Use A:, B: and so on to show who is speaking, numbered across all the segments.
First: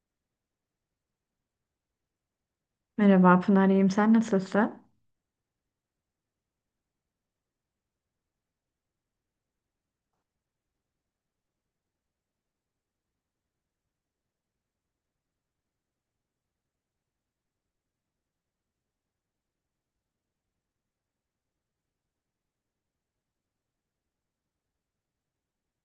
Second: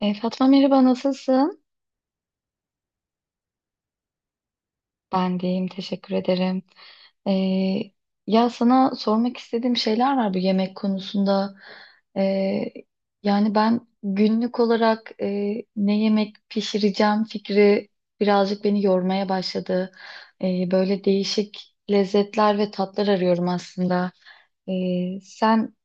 A: Fatma merhaba nasılsın?
B: Merhaba Pınar, iyiyim. Sen nasılsın?
A: Ben de iyiyim teşekkür ederim. E, Ya sana sormak istediğim şeyler var bu yemek konusunda. E, Yani ben günlük olarak ne yemek pişireceğim fikri birazcık beni yormaya başladı. Böyle değişik lezzetler ve tatlar arıyorum aslında. E, sen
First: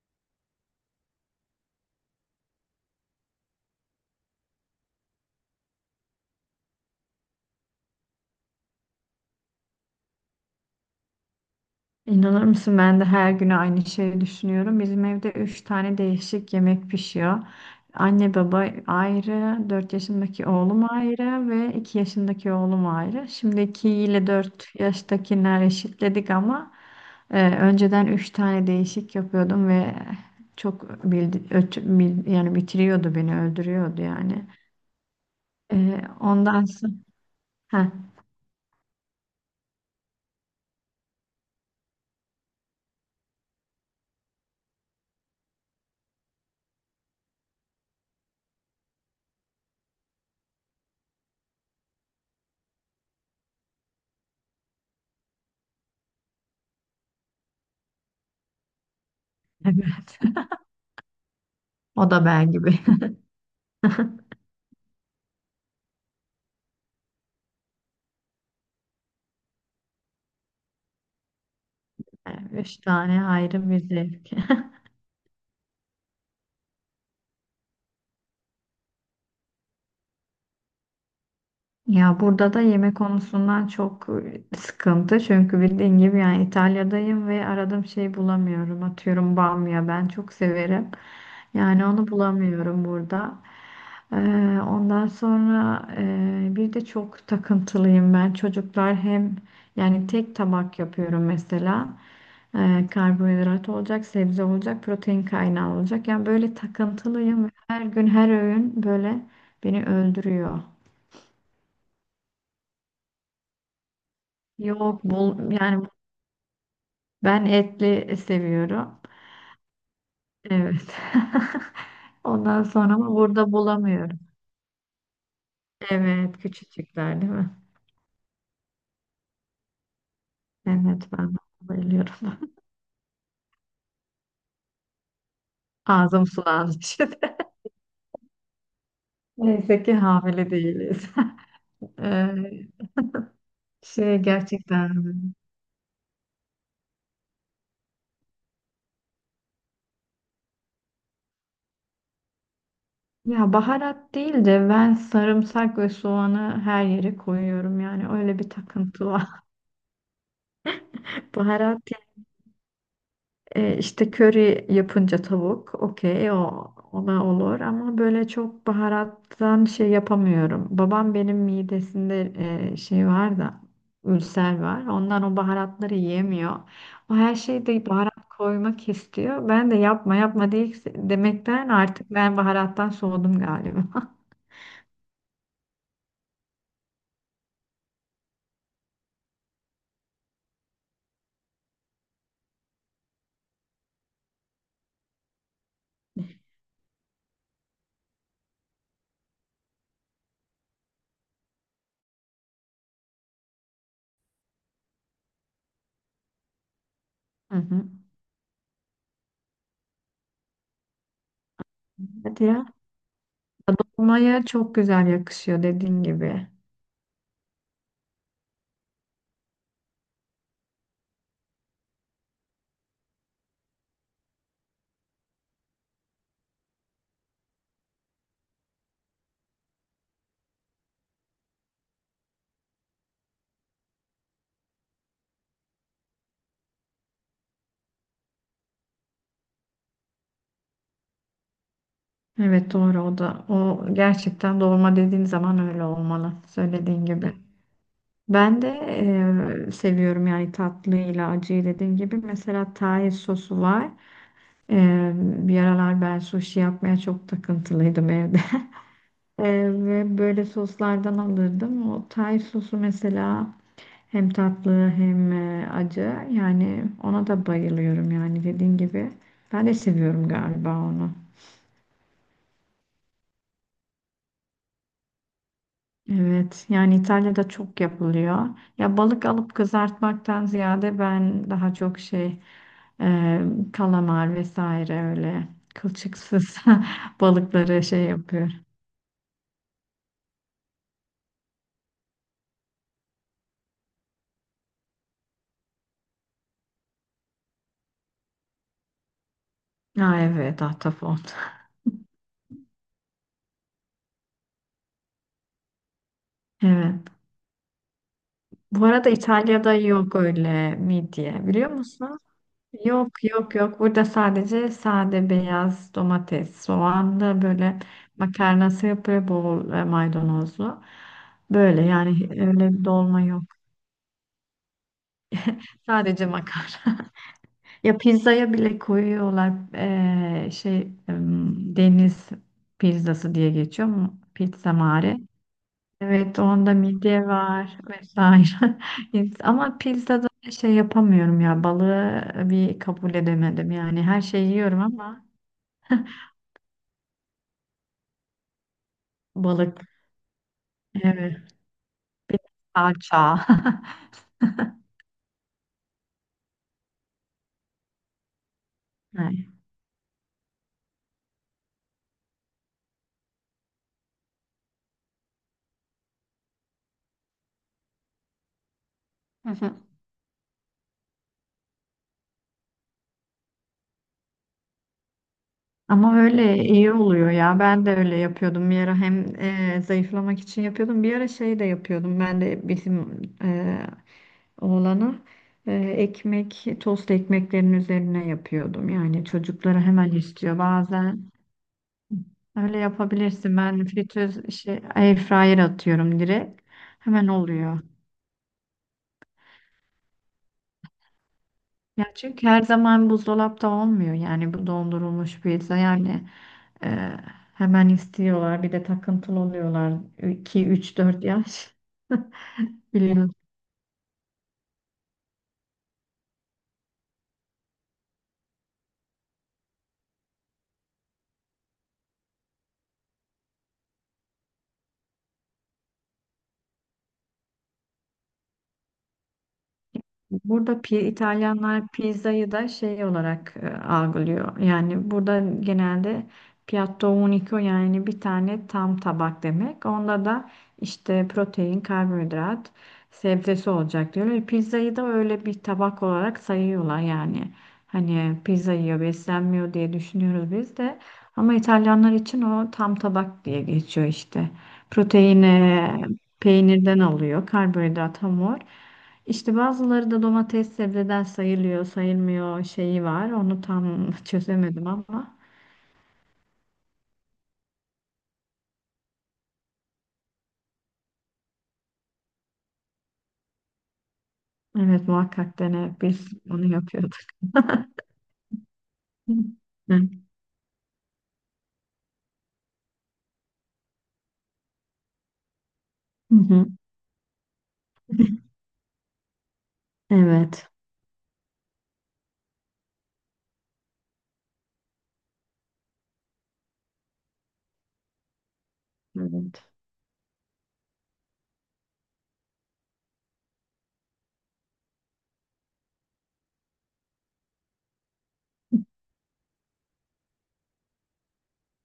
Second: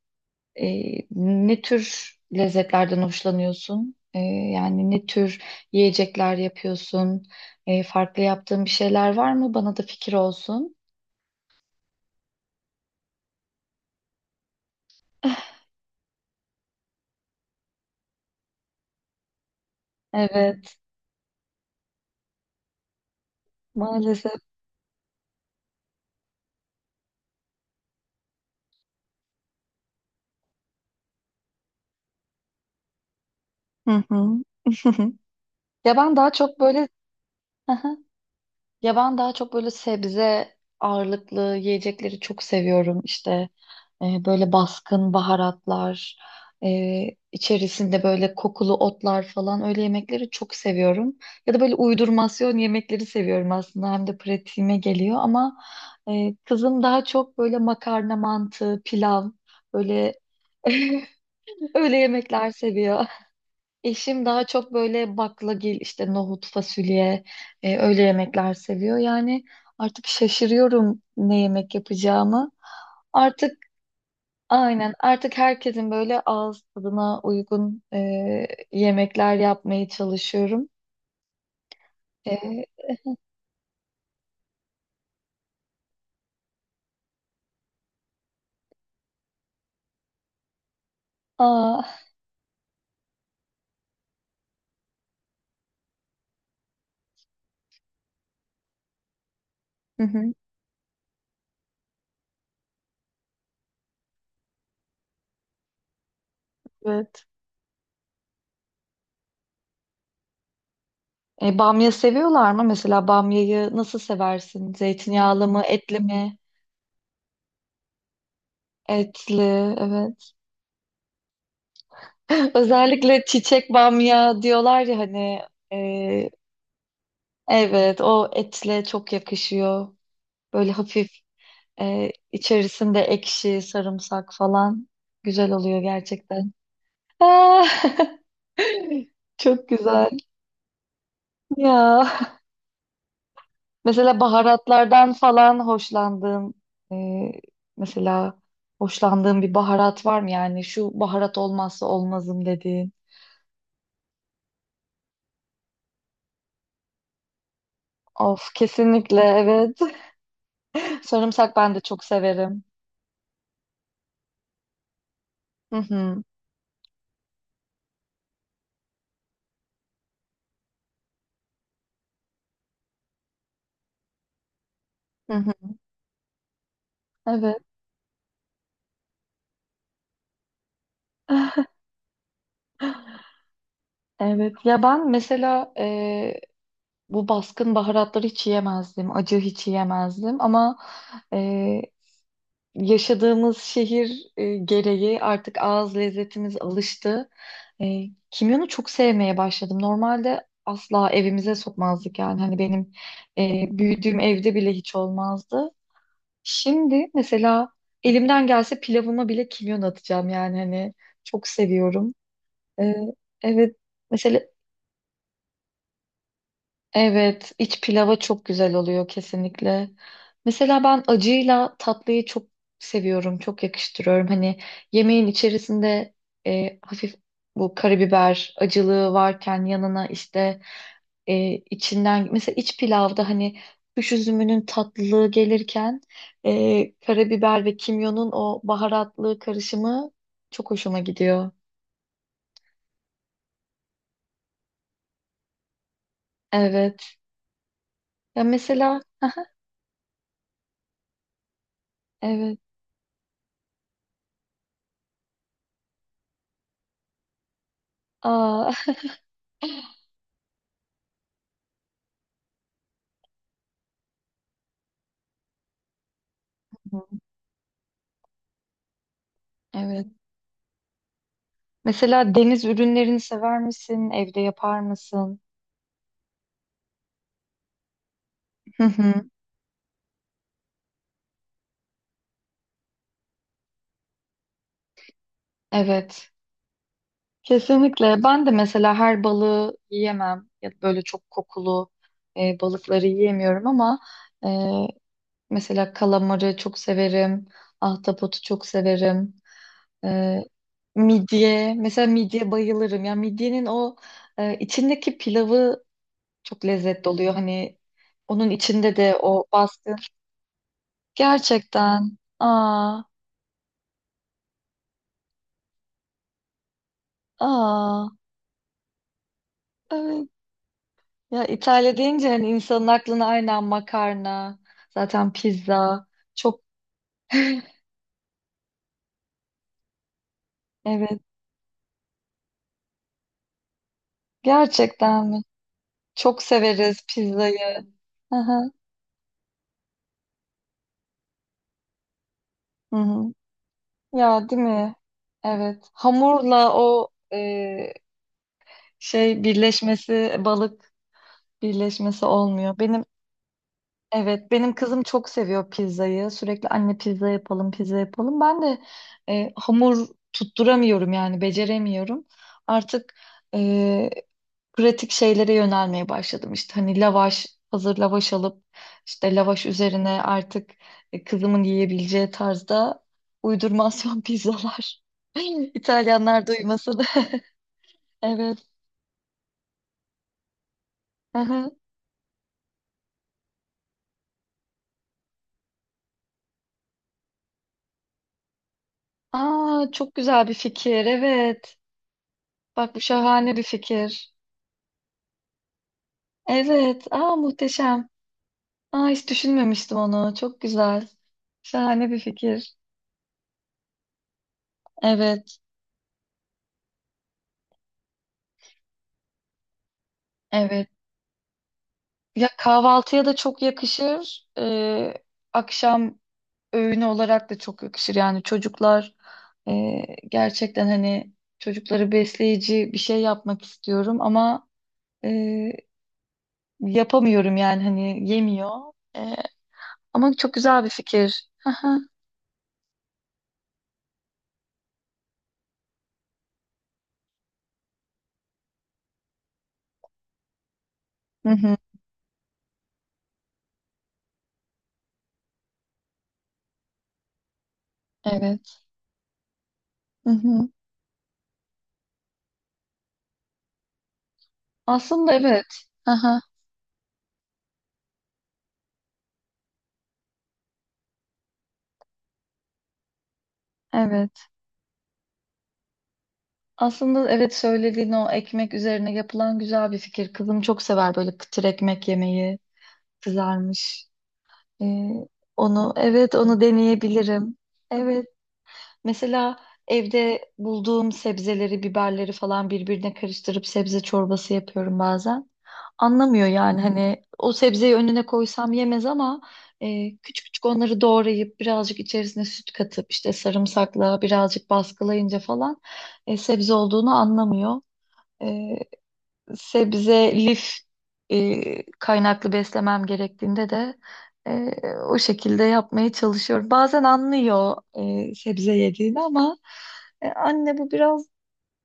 A: Ne tür lezzetlerden hoşlanıyorsun? Yani ne tür yiyecekler yapıyorsun? Farklı yaptığın bir şeyler var mı? Bana da fikir olsun.
B: İnanır mısın ben de her gün aynı şeyi düşünüyorum. Bizim evde üç tane değişik yemek pişiyor. Anne baba ayrı, 4 yaşındaki
A: Evet,
B: oğlum ayrı ve 2 yaşındaki oğlum ayrı. Şimdi iki ile
A: maalesef.
B: 4 yaştakiler eşitledik ama önceden üç tane değişik yapıyordum ve çok yani bitiriyordu beni, öldürüyordu
A: Hı hı.
B: yani. E,
A: Ya ben daha çok
B: ondan
A: böyle
B: sonra. Heh,
A: Ya ben daha çok böyle sebze ağırlıklı yiyecekleri çok seviyorum. İşte böyle baskın baharatlar, e, içerisinde böyle kokulu otlar falan öyle yemekleri çok seviyorum. Ya da böyle uydurmasyon yemekleri seviyorum aslında. Hem de pratiğime geliyor ama kızım daha çok böyle makarna, mantı, pilav böyle
B: evet.
A: öyle
B: O da
A: yemekler
B: ben gibi.
A: seviyor. Eşim daha çok böyle baklagil, işte nohut, fasulye, öyle yemekler seviyor. Yani artık şaşırıyorum ne yemek yapacağımı.
B: Üç tane
A: Artık
B: ayrı bir zevk.
A: aynen artık herkesin böyle ağız tadına uygun yemekler yapmaya çalışıyorum.
B: Ya burada da
A: E,
B: yemek konusundan çok sıkıntı. Çünkü bildiğin gibi yani İtalya'dayım ve aradığım şeyi bulamıyorum. Atıyorum bamya ben çok severim.
A: aa,
B: Yani onu bulamıyorum burada. Ee, ondan sonra bir de çok takıntılıyım ben. Çocuklar hem
A: hı
B: yani
A: hı,
B: tek tabak yapıyorum mesela. Karbonhidrat olacak, sebze olacak, protein kaynağı olacak. Yani böyle
A: evet.
B: takıntılıyım. Her gün her öğün böyle beni öldürüyor.
A: Bamya seviyorlar mı? Mesela bamyayı nasıl seversin?
B: Yok
A: Zeytinyağlı
B: bol
A: mı,
B: yani
A: etli mi?
B: ben etli seviyorum.
A: Etli, evet.
B: Evet. Ondan sonra ama
A: Özellikle
B: burada
A: çiçek
B: bulamıyorum.
A: bamya diyorlar ya hani e,
B: Evet, küçücükler değil mi?
A: evet, o etle çok yakışıyor. Böyle
B: Evet,
A: hafif
B: ben de bayılıyorum.
A: içerisinde ekşi, sarımsak falan güzel oluyor
B: Ağzım
A: gerçekten.
B: sulandı şimdi.
A: Ah! Çok
B: Neyse ki
A: güzel
B: hamile değiliz.
A: ya.
B: Ee, şey
A: Mesela
B: gerçekten,
A: baharatlardan falan hoşlandığın e, mesela hoşlandığın bir baharat var mı yani şu baharat olmazsa olmazım dediğin.
B: ya baharat değil de ben sarımsak ve soğanı her yere koyuyorum, yani öyle bir
A: Of
B: takıntı
A: kesinlikle
B: var.
A: evet. Sarımsak ben de
B: Baharat.
A: çok severim.
B: E, işte köri yapınca
A: Hı
B: tavuk,
A: hı.
B: okey, o ona olur ama böyle çok baharattan şey yapamıyorum. Babam benim midesinde şey var da, ülser var. Ondan
A: Hı
B: o
A: hı.
B: baharatları yiyemiyor. O her
A: Evet.
B: şeyde baharat koymak istiyor. Ben de yapma yapma değil demekten artık ben baharattan soğudum galiba.
A: Evet ya ben mesela bu baskın baharatları hiç yiyemezdim. Acı hiç yiyemezdim ama e, yaşadığımız şehir gereği artık ağız lezzetimiz alıştı. E, Kimyonu çok sevmeye başladım. Normalde asla evimize sokmazdık yani hani benim büyüdüğüm evde bile hiç olmazdı. Şimdi
B: Hı
A: mesela
B: hı.
A: elimden gelse pilavıma bile kimyon atacağım yani hani çok seviyorum.
B: Hadi ya.
A: E, evet. Mesela
B: Dolmaya çok güzel yakışıyor, dediğin gibi.
A: evet, iç pilava çok güzel oluyor kesinlikle. Mesela ben acıyla tatlıyı çok seviyorum, çok yakıştırıyorum. Hani yemeğin içerisinde hafif bu karabiber acılığı varken yanına işte içinden mesela iç pilavda hani kuş üzümünün tatlılığı gelirken karabiber ve kimyonun o baharatlı karışımı çok hoşuma gidiyor.
B: Evet, doğru o da. O gerçekten dolma dediğin zaman öyle olmalı, söylediğin
A: Evet.
B: gibi.
A: Ya
B: Ben de
A: mesela
B: seviyorum yani tatlıyla acıyı, dediğin gibi.
A: evet.
B: Mesela Thai sosu var. Bir aralar ben sushi yapmaya çok takıntılıydım evde.
A: Aa,
B: Ve böyle soslardan alırdım. O Thai sosu mesela hem tatlı hem acı. Yani ona da bayılıyorum, yani dediğin gibi. Ben de
A: evet.
B: seviyorum galiba onu.
A: Mesela deniz ürünlerini sever misin? Evde yapar mısın?
B: Evet, yani İtalya'da çok yapılıyor.
A: Hı
B: Ya
A: hı.
B: balık alıp kızartmaktan ziyade ben daha çok şey, e, kalamar vesaire, öyle
A: Evet.
B: kılçıksız balıkları şey
A: Kesinlikle. Ben de
B: yapıyorum.
A: mesela her balığı yiyemem. Ya da böyle çok kokulu balıkları yiyemiyorum ama e, mesela kalamarı çok severim. Ahtapotu çok severim.
B: Ha
A: E,
B: evet, ahtapot.
A: Midye. Mesela midye bayılırım. Ya midyenin o içindeki pilavı çok
B: Evet.
A: lezzetli oluyor. Hani onun
B: Bu
A: içinde
B: arada
A: de o
B: İtalya'da
A: baskı.
B: yok öyle midye, biliyor
A: Gerçekten.
B: musun?
A: Aa,
B: Yok, yok, yok. Burada sadece sade beyaz domates, soğanlı böyle
A: aa.
B: makarnası yapıyor, bol
A: Evet.
B: maydanozlu.
A: Ya
B: Böyle,
A: İtalya
B: yani
A: deyince hani
B: öyle bir
A: insanın
B: dolma
A: aklına
B: yok.
A: aynen makarna, zaten pizza.
B: Sadece
A: Çok
B: makarna. Ya pizzaya bile koyuyorlar, şey,
A: evet.
B: deniz pizzası diye geçiyor mu? Pizza mare.
A: Gerçekten mi?
B: Evet,
A: Çok
B: onda
A: severiz
B: midye var
A: pizzayı. Hı hı.
B: vesaire. Yes, ama pizzada şey yapamıyorum, ya balığı bir
A: Hı
B: kabul
A: hı.
B: edemedim. Yani her
A: Ya
B: şeyi
A: değil
B: yiyorum
A: mi?
B: ama
A: Evet. Hamurla o
B: balık.
A: birleşmesi, balık
B: Evet.
A: birleşmesi
B: Bir de
A: olmuyor. Benim
B: salça.
A: evet, benim kızım çok seviyor pizzayı. Sürekli anne pizza yapalım, pizza yapalım. Ben de hamur tutturamıyorum yani beceremiyorum. Artık e, pratik şeylere yönelmeye başladım. İşte hani lavaş, hazır lavaş alıp işte
B: Evet.
A: lavaş üzerine artık kızımın yiyebileceği tarzda uydurmasyon pizzalar.
B: Ama
A: İtalyanlar
B: öyle iyi
A: duymasın.
B: oluyor ya. Ben de öyle
A: Evet.
B: yapıyordum bir ara, hem zayıflamak için yapıyordum. Bir ara şey de
A: Aha.
B: yapıyordum. Ben de bizim oğlana ekmek, tost ekmeklerin üzerine yapıyordum. Yani çocukları
A: Aa,
B: hemen
A: çok güzel bir
B: istiyor
A: fikir.
B: bazen.
A: Evet.
B: Öyle
A: Bak bu şahane
B: yapabilirsin.
A: bir
B: Ben
A: fikir.
B: fritöz, şey, air fryer atıyorum direkt.
A: Evet.
B: Hemen
A: Aa
B: oluyor.
A: muhteşem. Aa hiç düşünmemiştim onu. Çok güzel. Şahane
B: Ya
A: bir
B: çünkü her
A: fikir.
B: zaman buzdolapta olmuyor, yani bu dondurulmuş
A: Evet.
B: pizza, yani e, hemen istiyorlar, bir de takıntılı oluyorlar iki
A: Evet.
B: 3 4 yaş
A: Ya kahvaltıya
B: biliyorsun.
A: da çok yakışır. Akşam öğün olarak da çok yakışır. Yani çocuklar e, gerçekten hani çocukları besleyici bir şey yapmak istiyorum ama e, yapamıyorum yani hani yemiyor. E, Ama çok
B: Burada
A: güzel bir fikir.
B: İtalyanlar
A: Aha.
B: pizzayı da şey olarak algılıyor. Yani burada genelde piatto unico, yani bir tane tam tabak demek. Onda da işte
A: Hı hı.
B: protein, karbonhidrat, sebzesi olacak diyorlar. Pizzayı da öyle bir tabak olarak sayıyorlar yani. Hani pizza
A: Evet.
B: yiyor, beslenmiyor diye
A: Hı
B: düşünüyoruz
A: hı.
B: biz de. Ama İtalyanlar için o tam tabak diye geçiyor işte.
A: Aslında
B: Proteini
A: evet. Aha.
B: peynirden alıyor, karbonhidrat, hamur. İşte bazıları da domates sebzeden sayılıyor, sayılmıyor şeyi var. Onu tam
A: Evet.
B: çözemedim ama
A: Aslında evet söylediğin o ekmek üzerine yapılan güzel bir fikir. Kızım çok sever böyle kıtır ekmek yemeyi. Kızarmış. E,
B: evet, muhakkak
A: onu
B: dene, biz
A: evet onu
B: onu yapıyorduk.
A: deneyebilirim. Evet. Mesela
B: Hı
A: evde bulduğum sebzeleri, biberleri falan birbirine karıştırıp sebze çorbası yapıyorum bazen. Anlamıyor
B: hı.
A: yani hani o sebzeyi önüne koysam yemez ama küçük küçük
B: Evet.
A: onları doğrayıp birazcık içerisine süt katıp işte sarımsakla birazcık baskılayınca falan sebze olduğunu anlamıyor. E,
B: Evet.
A: Sebze, lif kaynaklı beslemem gerektiğinde de e, o şekilde yapmaya çalışıyorum. Bazen anlıyor sebze yediğini ama anne bu biraz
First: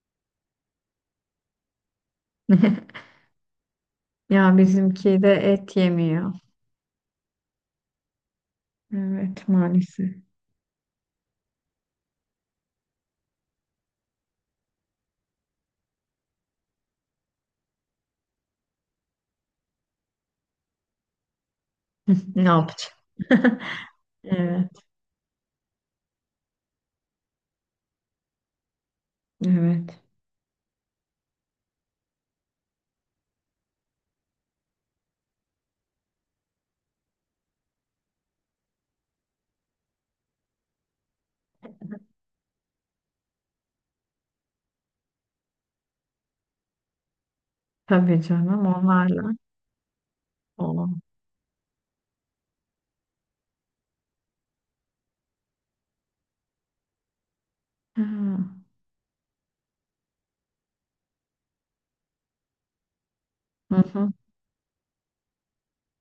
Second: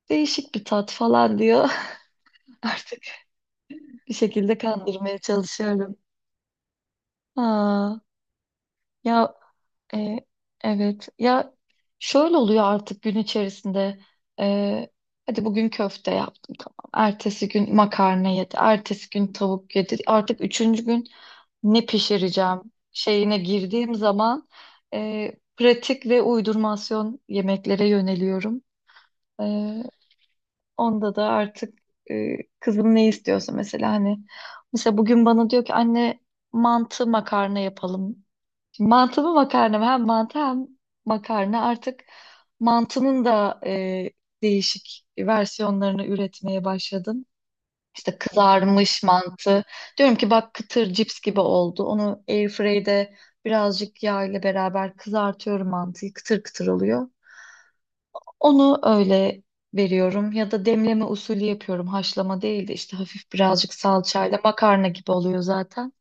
A: değişik bir tat falan diyor. Artık bir
B: Ya
A: şekilde kandırmaya
B: bizimki de et
A: çalışıyorum.
B: yemiyor.
A: Aa, ya
B: Evet, maalesef.
A: e, evet ya şöyle oluyor artık gün içerisinde E, hadi bugün köfte yap. Ertesi gün makarna yedi. Ertesi gün tavuk yedi. Artık üçüncü gün ne
B: Ne
A: pişireceğim
B: yapacağım?
A: şeyine girdiğim zaman
B: Evet.
A: pratik ve uydurmasyon yemeklere yöneliyorum. E,
B: Evet.
A: Onda da artık kızım ne istiyorsa mesela hani mesela bugün bana diyor ki anne mantı makarna yapalım. Mantı mı makarna mı? Hem mantı hem makarna. Artık mantının da değişik versiyonlarını üretmeye başladım. İşte
B: Tabii canım,
A: kızarmış
B: onlarla.
A: mantı. Diyorum ki bak
B: O.
A: kıtır cips gibi oldu. Onu airfryde birazcık yağ ile beraber kızartıyorum mantıyı. Kıtır kıtır oluyor.
B: Ha.
A: Onu öyle veriyorum ya da demleme usulü yapıyorum. Haşlama değil de işte hafif birazcık
B: Hı hı.
A: salçayla makarna gibi oluyor zaten.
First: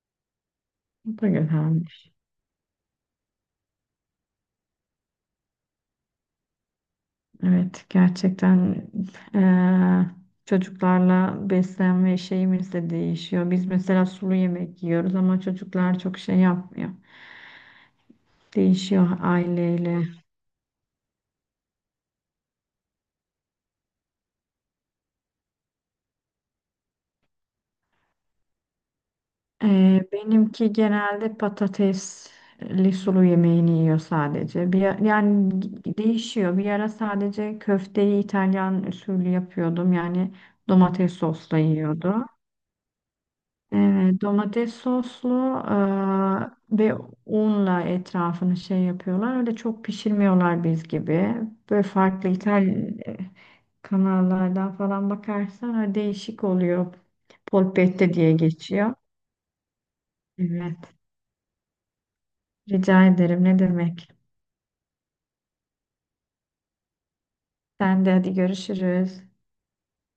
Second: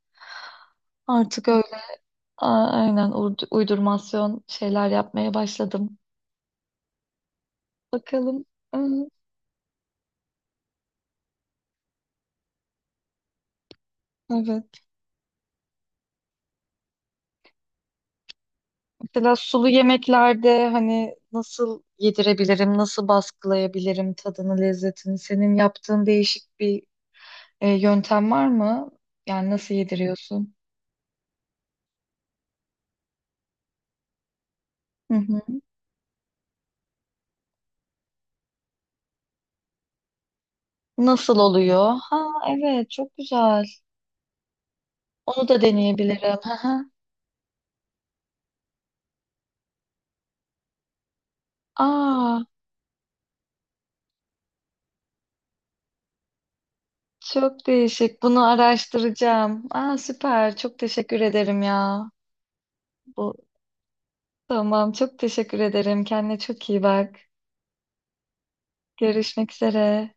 B: Bu da
A: Artık öyle
B: güzelmiş.
A: uydurmasyon şeyler yapmaya başladım.
B: Evet,
A: Bakalım.
B: gerçekten.
A: Hı,
B: Eee, çocuklarla beslenme şeyimiz de değişiyor. Biz mesela sulu yemek
A: evet.
B: yiyoruz ama çocuklar çok şey yapmıyor. Değişiyor
A: Mesela sulu
B: aileyle.
A: yemeklerde hani nasıl yedirebilirim, nasıl baskılayabilirim tadını, lezzetini? Senin yaptığın değişik bir yöntem var mı? Yani nasıl
B: Eee,
A: yediriyorsun?
B: benimki genelde patatesli sulu yemeğini yiyor sadece. Bir,
A: Hı hı.
B: yani değişiyor. Bir ara sadece köfteyi İtalyan usulü yapıyordum. Yani domates
A: Nasıl
B: sosla
A: oluyor? Ha
B: yiyordu.
A: evet çok güzel.
B: E, domates soslu
A: Onu da deneyebilirim. Hı hı.
B: ve unla etrafını şey yapıyorlar. Öyle çok pişirmiyorlar biz gibi. Böyle farklı
A: Aa
B: İtalyan kanallardan falan bakarsan öyle değişik oluyor.
A: çok
B: Polpette
A: değişik.
B: diye
A: Bunu
B: geçiyor.
A: araştıracağım. Aa süper.
B: Evet.
A: Çok teşekkür ederim ya.
B: Rica
A: Bu
B: ederim. Ne demek?
A: tamam çok teşekkür ederim. Kendine çok iyi bak.
B: Sen de hadi, görüşürüz.
A: Görüşmek üzere.